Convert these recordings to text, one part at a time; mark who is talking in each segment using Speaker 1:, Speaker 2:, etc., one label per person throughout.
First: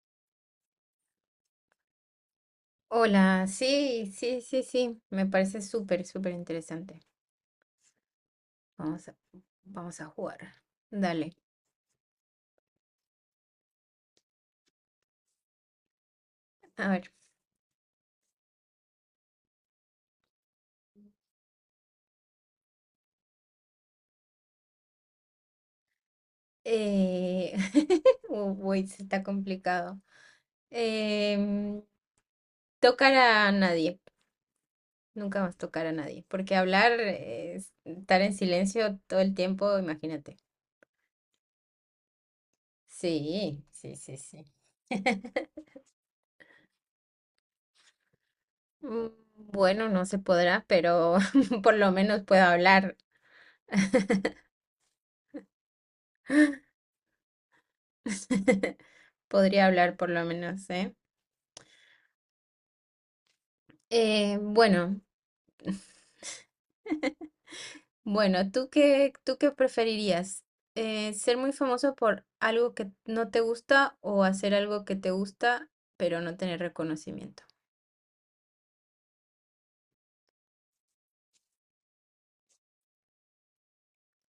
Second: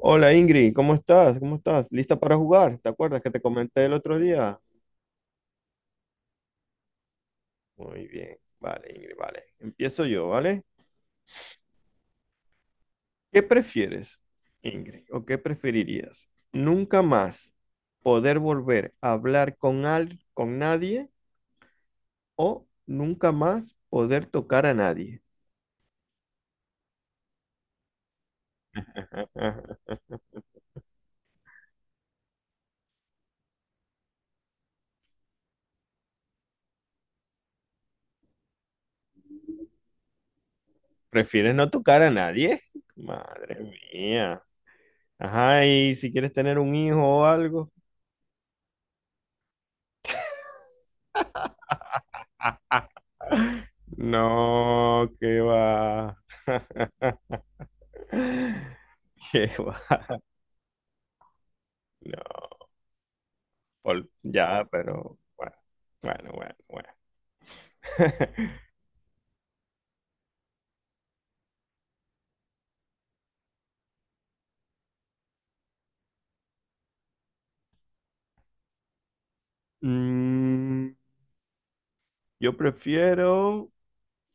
Speaker 1: Hola Ingrid, ¿cómo estás? ¿Cómo estás? ¿Lista para jugar? ¿Te acuerdas que te
Speaker 2: Hola,
Speaker 1: comenté el
Speaker 2: sí,
Speaker 1: otro
Speaker 2: sí,
Speaker 1: día?
Speaker 2: sí, sí, me parece súper, súper interesante.
Speaker 1: Muy bien, vale
Speaker 2: Vamos a,
Speaker 1: Ingrid, vale.
Speaker 2: vamos
Speaker 1: Empiezo
Speaker 2: a
Speaker 1: yo,
Speaker 2: jugar.
Speaker 1: ¿vale?
Speaker 2: Dale,
Speaker 1: ¿Qué prefieres, Ingrid? ¿O qué preferirías?
Speaker 2: a
Speaker 1: ¿Nunca
Speaker 2: ver.
Speaker 1: más poder volver a hablar con, con nadie o nunca más poder tocar a nadie?
Speaker 2: Eh... Uy, se está complicado. Em, tocar a nadie, nunca más tocar a nadie, porque hablar, es estar en silencio todo el tiempo, imagínate.
Speaker 1: ¿Prefieres no tocar a nadie? Madre
Speaker 2: Sí, sí, sí,
Speaker 1: mía.
Speaker 2: sí.
Speaker 1: Ajá, y si quieres tener un hijo o algo.
Speaker 2: Mm, Bueno, no se podrá, pero por lo menos puedo hablar.
Speaker 1: No, qué va. Qué
Speaker 2: Podría hablar
Speaker 1: va-
Speaker 2: por lo menos, ¿eh?
Speaker 1: No, ya,
Speaker 2: Bueno,
Speaker 1: pero bueno.
Speaker 2: bueno, ¿tú qué, tú qué preferirías? ¿Ser muy famoso por algo que no te gusta o hacer algo que te gusta pero no tener reconocimiento?
Speaker 1: Mm, yo prefiero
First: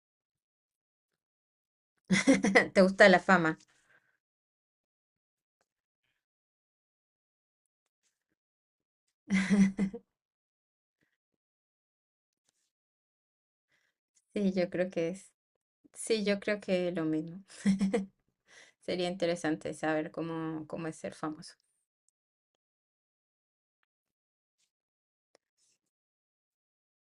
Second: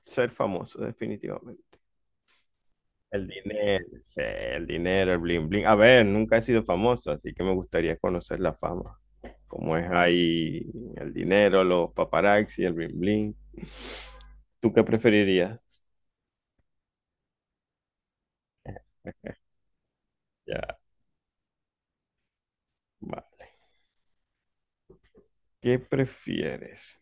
Speaker 1: ser famoso, definitivamente.
Speaker 2: ¿Te gusta la
Speaker 1: El
Speaker 2: fama?
Speaker 1: dinero, sí, el dinero, el bling bling. A ver, nunca he sido famoso, así que me gustaría conocer la fama. Cómo es ahí el dinero, los paparazzi, el bling bling.
Speaker 2: Sí, yo
Speaker 1: ¿Tú qué
Speaker 2: creo que es.
Speaker 1: preferirías?
Speaker 2: Sí, yo creo que lo mismo. Sería interesante saber cómo,
Speaker 1: Ya,
Speaker 2: cómo es ser famoso.
Speaker 1: vale. ¿Qué prefieres?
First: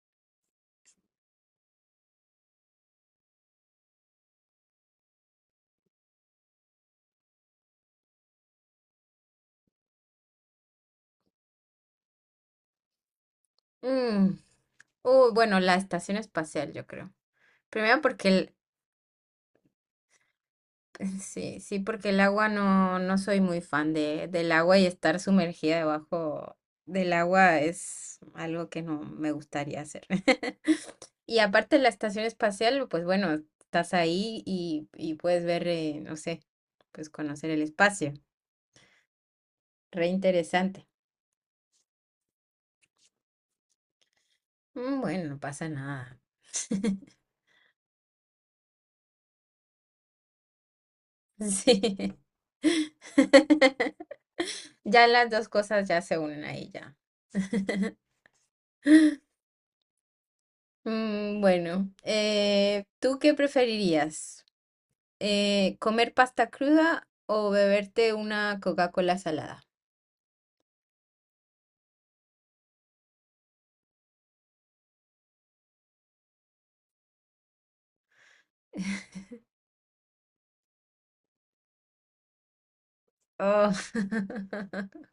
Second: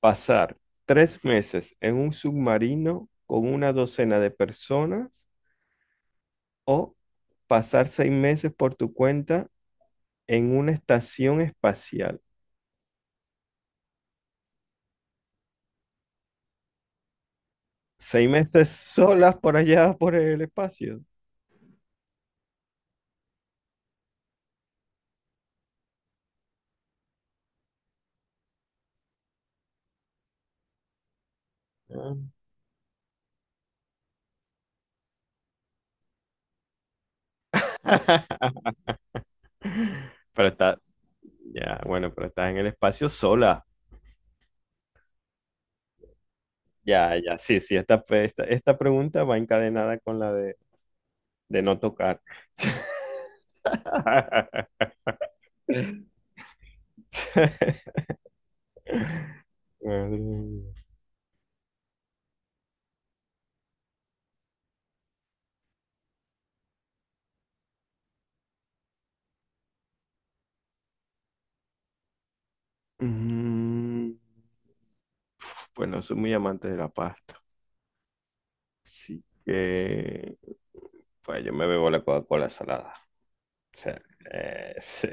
Speaker 1: Pasar tres meses en un submarino con una docena de personas, o pasar seis meses por tu cuenta en una estación espacial.
Speaker 2: Mm, bueno, la estación espacial, yo creo. Primero porque
Speaker 1: Seis
Speaker 2: el-
Speaker 1: meses solas por allá por el espacio.
Speaker 2: Sí, sí, porque el agua no soy muy fan del agua y estar sumergida debajo del agua es algo que no me gustaría hacer. Y aparte la
Speaker 1: Ah.
Speaker 2: estación espacial, pues bueno, estás ahí y puedes ver, no sé, pues conocer el espacio. Re
Speaker 1: Pero está,
Speaker 2: interesante.
Speaker 1: ya, bueno, pero estás en el espacio sola.
Speaker 2: Bueno, no pasa nada.
Speaker 1: Ya, ya, sí, sí, esta pregunta va encadenada con la de no
Speaker 2: Sí.
Speaker 1: tocar.
Speaker 2: Ya las dos cosas
Speaker 1: Madre
Speaker 2: ya se unen ahí ya.
Speaker 1: mía.
Speaker 2: Bueno, ¿tú qué preferirías? ¿Comer pasta cruda o beberte una Coca-Cola salada?
Speaker 1: Mm, Bueno, soy muy amante de la pasta. Así que, pues yo me bebo la Coca-Cola salada.
Speaker 2: Oh.
Speaker 1: O sea, sí.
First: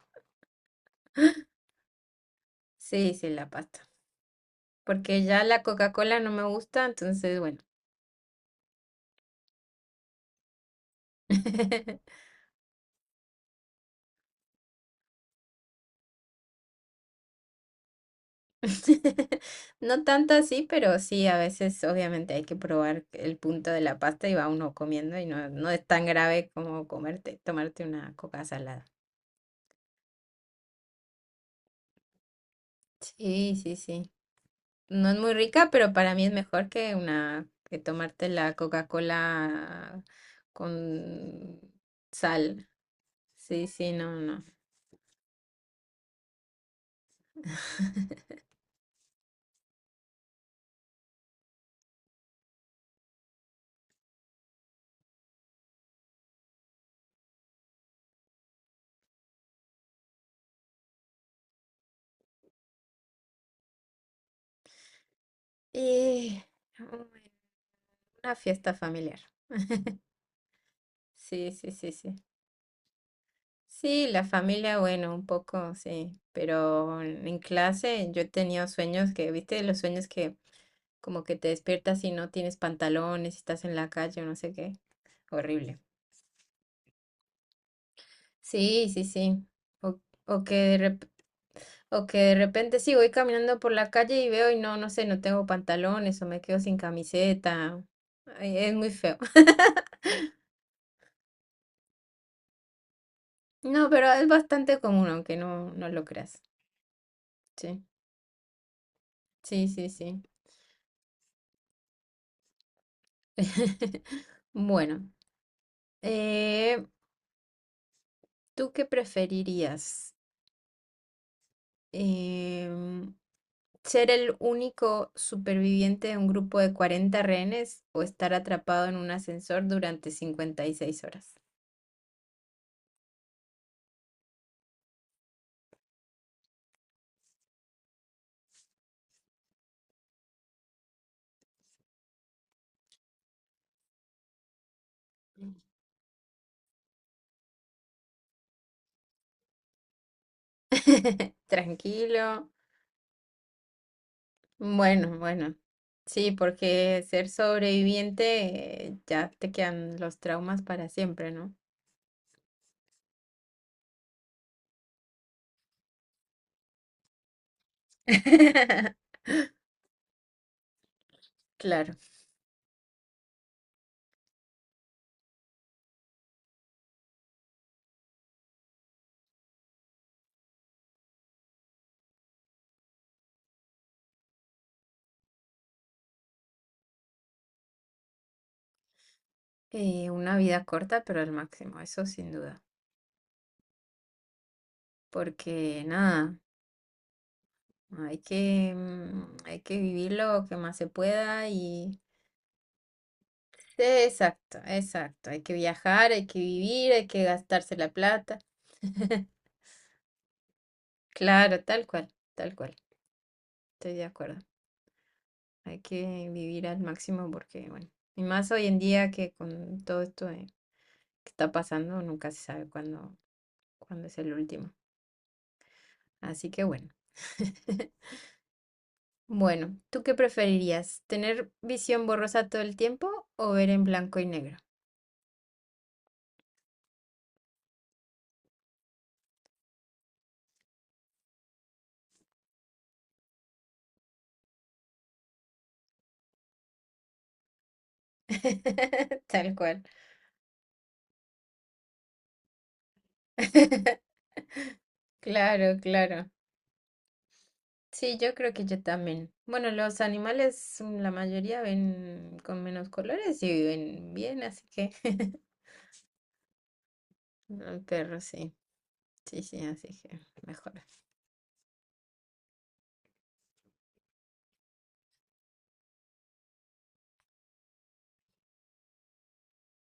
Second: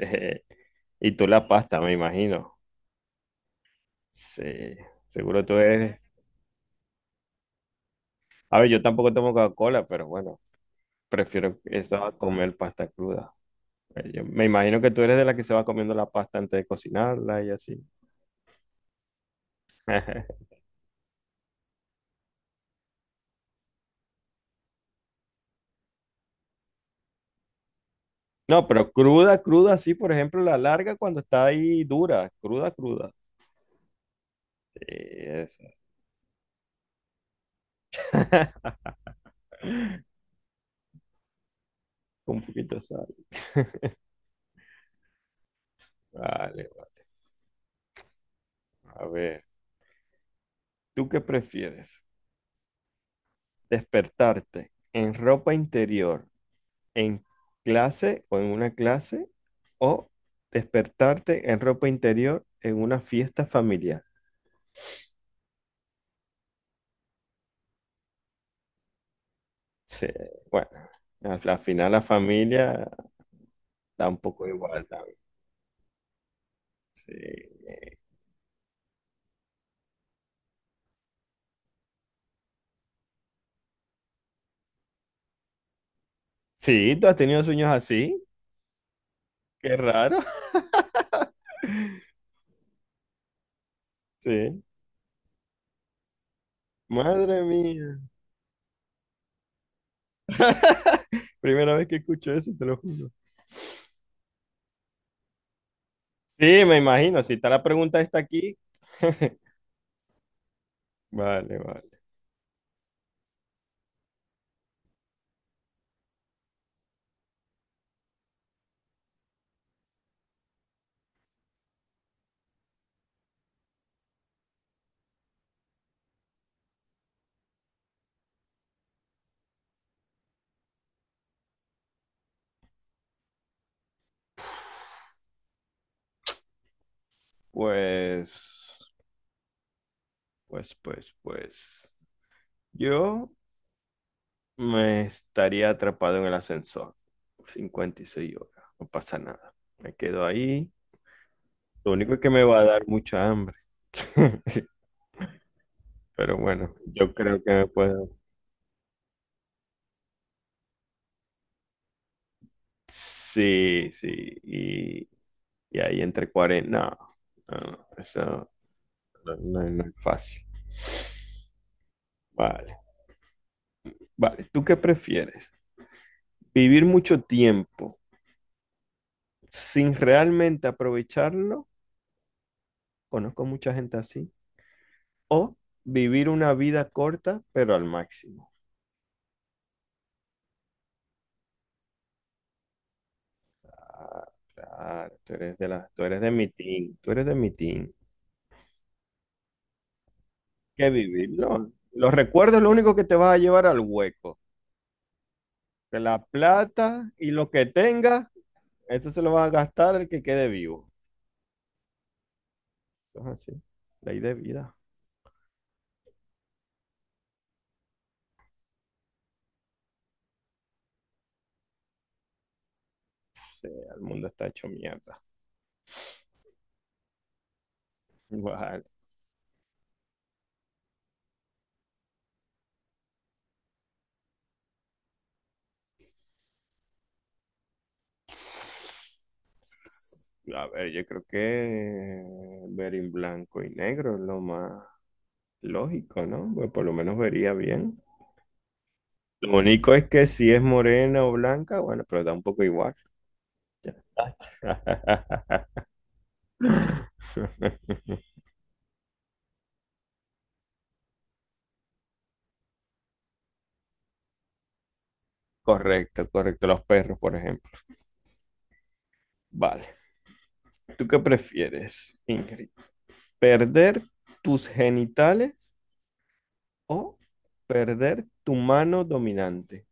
Speaker 1: Y tú la pasta, me imagino.
Speaker 2: Sí, sí, la pasta.
Speaker 1: Sí,
Speaker 2: Porque ya
Speaker 1: seguro tú
Speaker 2: la
Speaker 1: eres.
Speaker 2: Coca-Cola no me gusta, entonces, bueno.
Speaker 1: A ver, yo tampoco tomo Coca-Cola, pero bueno, prefiero eso a comer pasta cruda. Yo me imagino que tú eres de la que se va comiendo la pasta antes de cocinarla y así.
Speaker 2: No tanto así, pero sí, a veces obviamente hay que probar el punto de la pasta y va uno comiendo y no es tan grave como comerte, tomarte una coca
Speaker 1: No,
Speaker 2: salada.
Speaker 1: pero cruda, cruda, sí, por ejemplo, la larga cuando está ahí dura, cruda, cruda.
Speaker 2: Sí, sí, sí.
Speaker 1: Sí,
Speaker 2: No es muy
Speaker 1: esa.
Speaker 2: rica, pero para mí es mejor que que tomarte la Coca-Cola con
Speaker 1: Con un
Speaker 2: sal.
Speaker 1: poquito de sal.
Speaker 2: Sí, sí, no, no.
Speaker 1: Vale, vale. A ver, ¿tú qué prefieres? ¿Despertarte en ropa interior, en clase o en una clase? ¿O despertarte en ropa interior en una fiesta familiar?
Speaker 2: Y bueno, una fiesta familiar.
Speaker 1: Sí, bueno,
Speaker 2: Sí,
Speaker 1: al
Speaker 2: sí, sí,
Speaker 1: final la
Speaker 2: sí.
Speaker 1: familia
Speaker 2: Sí,
Speaker 1: da un
Speaker 2: la
Speaker 1: poco
Speaker 2: familia,
Speaker 1: igual
Speaker 2: bueno,
Speaker 1: también.
Speaker 2: un poco, sí. Pero
Speaker 1: Sí.
Speaker 2: en clase yo he tenido sueños que, viste, los sueños que como que te despiertas y no tienes pantalones, estás en la calle o no sé qué. Horrible.
Speaker 1: Sí, tú has tenido sueños así.
Speaker 2: Sí, sí, sí.
Speaker 1: Qué
Speaker 2: O,
Speaker 1: raro.
Speaker 2: o que de O que de repente sí voy caminando por la calle y veo y
Speaker 1: Sí.
Speaker 2: no sé, no tengo pantalones o me quedo sin
Speaker 1: Madre
Speaker 2: camiseta.
Speaker 1: mía.
Speaker 2: Ay, es muy feo.
Speaker 1: Primera vez que escucho eso, te lo juro.
Speaker 2: No, pero es bastante común, aunque no lo creas.
Speaker 1: Sí, me imagino. Si está la
Speaker 2: Sí,
Speaker 1: pregunta está aquí.
Speaker 2: sí, sí, sí.
Speaker 1: Vale, vale.
Speaker 2: Bueno, eh, ¿tú qué preferirías? Em, ¿ser el único superviviente de un grupo de 40 rehenes o estar atrapado en un ascensor durante 56 horas?
Speaker 1: Pues, pues. Yo me estaría atrapado en el ascensor. 56 horas. No pasa nada. Me quedo ahí. Lo único es que me
Speaker 2: Tranquilo.
Speaker 1: va a dar mucha hambre.
Speaker 2: Bueno, bueno, sí,
Speaker 1: Pero bueno,
Speaker 2: porque
Speaker 1: yo
Speaker 2: ser
Speaker 1: creo que me puedo.
Speaker 2: sobreviviente, ya te quedan los traumas para siempre, ¿no?
Speaker 1: Sí, sí. Y, y ahí entre 40. No, eso No es fácil.
Speaker 2: Claro,
Speaker 1: Vale, vale. ¿Tú qué prefieres? ¿Vivir mucho tiempo sin realmente aprovecharlo? Conozco mucha gente así. ¿O vivir una vida corta, pero al máximo?
Speaker 2: una vida corta, pero al máximo, eso sin duda,
Speaker 1: Ah, claro,
Speaker 2: porque
Speaker 1: tú eres de
Speaker 2: nada,
Speaker 1: mi team, tú eres de mi team.
Speaker 2: hay que vivir lo que más se
Speaker 1: ¿Qué
Speaker 2: pueda
Speaker 1: vivirlo?
Speaker 2: y...
Speaker 1: Los recuerdos es lo único que te vas a llevar al
Speaker 2: Sí,
Speaker 1: hueco.
Speaker 2: exacto, exacto, hay que
Speaker 1: Que
Speaker 2: viajar,
Speaker 1: la
Speaker 2: hay que vivir, hay
Speaker 1: plata
Speaker 2: que
Speaker 1: y lo que
Speaker 2: gastarse la
Speaker 1: tengas,
Speaker 2: plata.
Speaker 1: eso se lo va a gastar el que quede vivo.
Speaker 2: Claro, tal cual,
Speaker 1: Eso es así,
Speaker 2: estoy de
Speaker 1: ley de
Speaker 2: acuerdo.
Speaker 1: vida.
Speaker 2: Hay que vivir al máximo porque, bueno, y más hoy en día que con todo esto que está pasando, nunca se sabe cuándo,
Speaker 1: Sí, el
Speaker 2: cuándo es
Speaker 1: mundo
Speaker 2: el
Speaker 1: está hecho
Speaker 2: último.
Speaker 1: mierda.
Speaker 2: Así que bueno.
Speaker 1: Vale.
Speaker 2: Bueno, ¿tú qué preferirías? ¿Tener visión borrosa todo el tiempo o ver en blanco y negro?
Speaker 1: A ver, yo creo que ver en blanco y negro es lo más lógico, ¿no? Pues por lo menos vería bien.
Speaker 2: Tal
Speaker 1: Lo
Speaker 2: cual.
Speaker 1: único es que si es morena o blanca, bueno, pero da un poco igual.
Speaker 2: Claro, claro. Sí, yo creo que yo también. Bueno, los animales, la mayoría ven con menos colores y viven bien, así que
Speaker 1: Correcto, correcto. Los perros, por ejemplo.
Speaker 2: el perro sí. Sí, sí,
Speaker 1: Vale.
Speaker 2: así que mejor.
Speaker 1: ¿Tú qué prefieres, Ingrid? ¿Perder tus genitales o perder tu mano dominante?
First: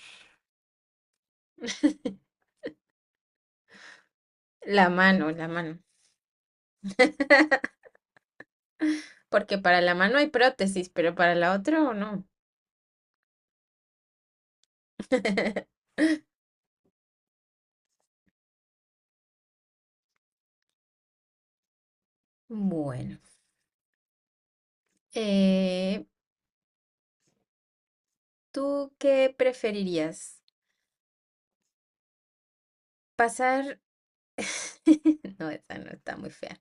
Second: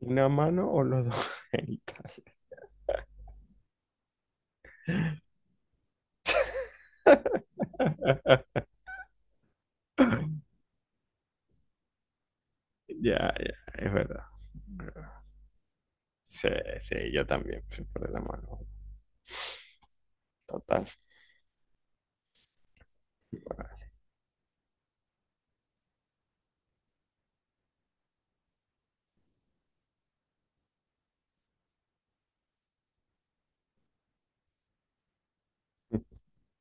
Speaker 1: ¿Una mano o los dos genitales?
Speaker 2: La mano, la mano. Porque para la mano hay prótesis, pero para la otra no.
Speaker 1: Ya, ya, es verdad. Sí, sí, yo también, sí, por la mano. Total.
Speaker 2: Bueno, eh, ¿tú qué preferirías? Pasar... No, esa no está muy fea.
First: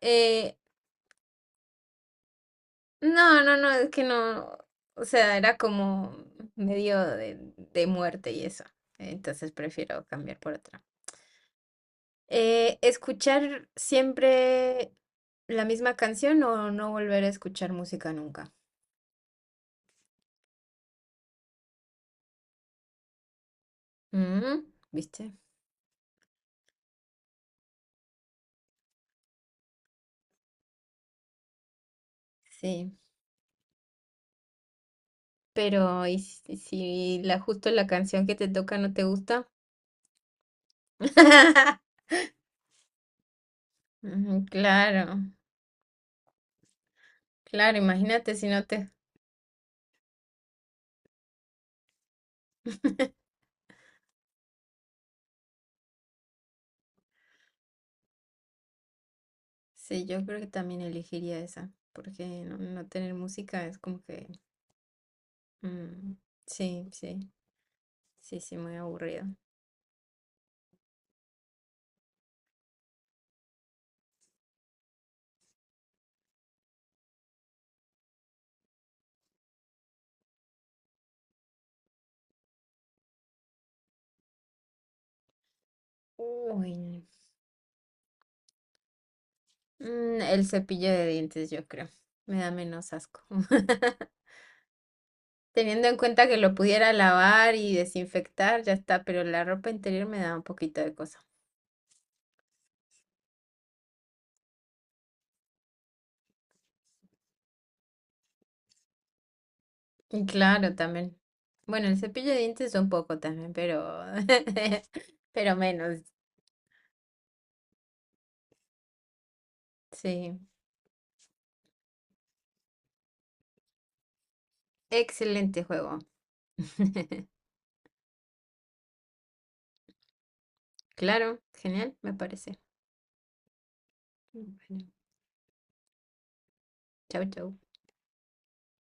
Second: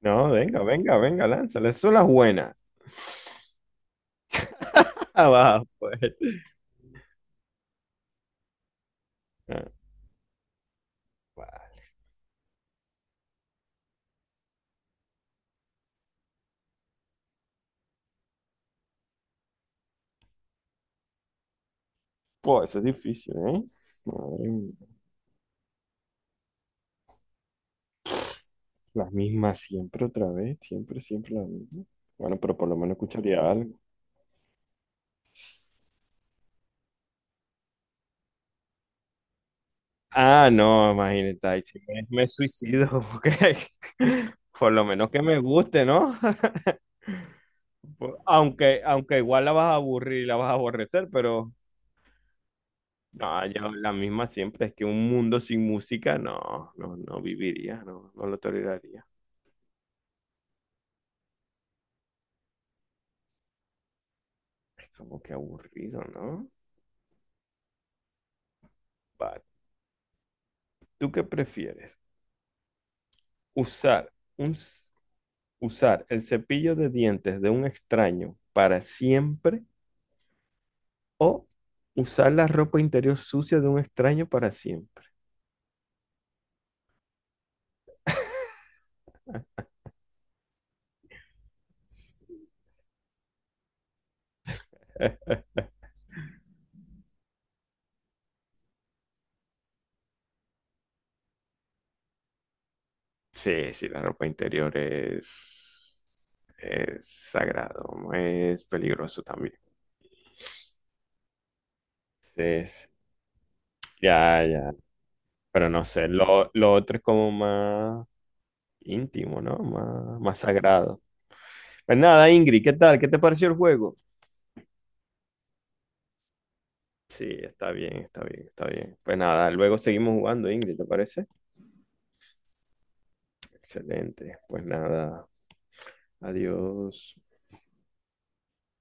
Speaker 1: No,
Speaker 2: Eh,
Speaker 1: venga, venga, venga, lánzale. Son las buenas.
Speaker 2: no, no, no, es que no. O
Speaker 1: Ah,
Speaker 2: sea, era
Speaker 1: va,
Speaker 2: como
Speaker 1: pues.
Speaker 2: medio de muerte y eso. Entonces
Speaker 1: Ah,
Speaker 2: prefiero cambiar por otra.
Speaker 1: va.
Speaker 2: ¿Escuchar siempre la misma canción o no volver a escuchar música nunca?
Speaker 1: Pues, eso es difícil, ¿eh? Madre
Speaker 2: Mm,
Speaker 1: mía.
Speaker 2: ¿Viste?
Speaker 1: Las mismas siempre otra vez, siempre, siempre las mismas. Bueno, pero por lo
Speaker 2: Sí.
Speaker 1: menos escucharía algo.
Speaker 2: Pero, ¿y si la justo la canción que te toca no te gusta?
Speaker 1: Ah, no, imagínate, ahí sí me suicido, porque
Speaker 2: Ujú,
Speaker 1: por lo menos que
Speaker 2: Claro,
Speaker 1: me guste, ¿no?
Speaker 2: claro,
Speaker 1: Pues,
Speaker 2: imagínate si no
Speaker 1: aunque,
Speaker 2: te...
Speaker 1: aunque igual la vas a aburrir y la vas a aborrecer, pero no, yo la misma siempre. Es que un mundo sin música, no viviría, no lo toleraría.
Speaker 2: Sí, yo creo que también elegiría esa, porque no tener música es como que...
Speaker 1: Es como que aburrido,
Speaker 2: Mm,
Speaker 1: ¿no?
Speaker 2: sí, sí, sí, sí, muy aburrido.
Speaker 1: Vale. ¿Tú qué prefieres? ¿Usar un, s- usar el cepillo de dientes de un extraño para siempre o usar la ropa interior sucia de un extraño para siempre?
Speaker 2: Uy, el cepillo de dientes, yo creo. Me da menos asco. Teniendo en cuenta que lo pudiera lavar y desinfectar, ya está, pero la ropa interior me da un poquito de cosa.
Speaker 1: Sí, sí, la ropa interior es sagrado, ¿no? Es peligroso también.
Speaker 2: Y claro, también. Bueno, el cepillo de dientes un
Speaker 1: Entonces,
Speaker 2: poco también, pero
Speaker 1: ya, ya,
Speaker 2: pero
Speaker 1: pero no
Speaker 2: menos.
Speaker 1: sé, lo otro es como más íntimo, ¿no? Más,
Speaker 2: Sí.
Speaker 1: más sagrado. Pues nada, Ingrid, ¿qué tal? ¿Qué te pareció el juego?
Speaker 2: Excelente juego.
Speaker 1: Sí, está bien, está bien, está bien. Pues nada, luego seguimos jugando, Ingrid, ¿te parece?
Speaker 2: Claro, genial, me parece.
Speaker 1: Excelente. Pues
Speaker 2: Bueno,
Speaker 1: nada, adiós.
Speaker 2: chau, chau.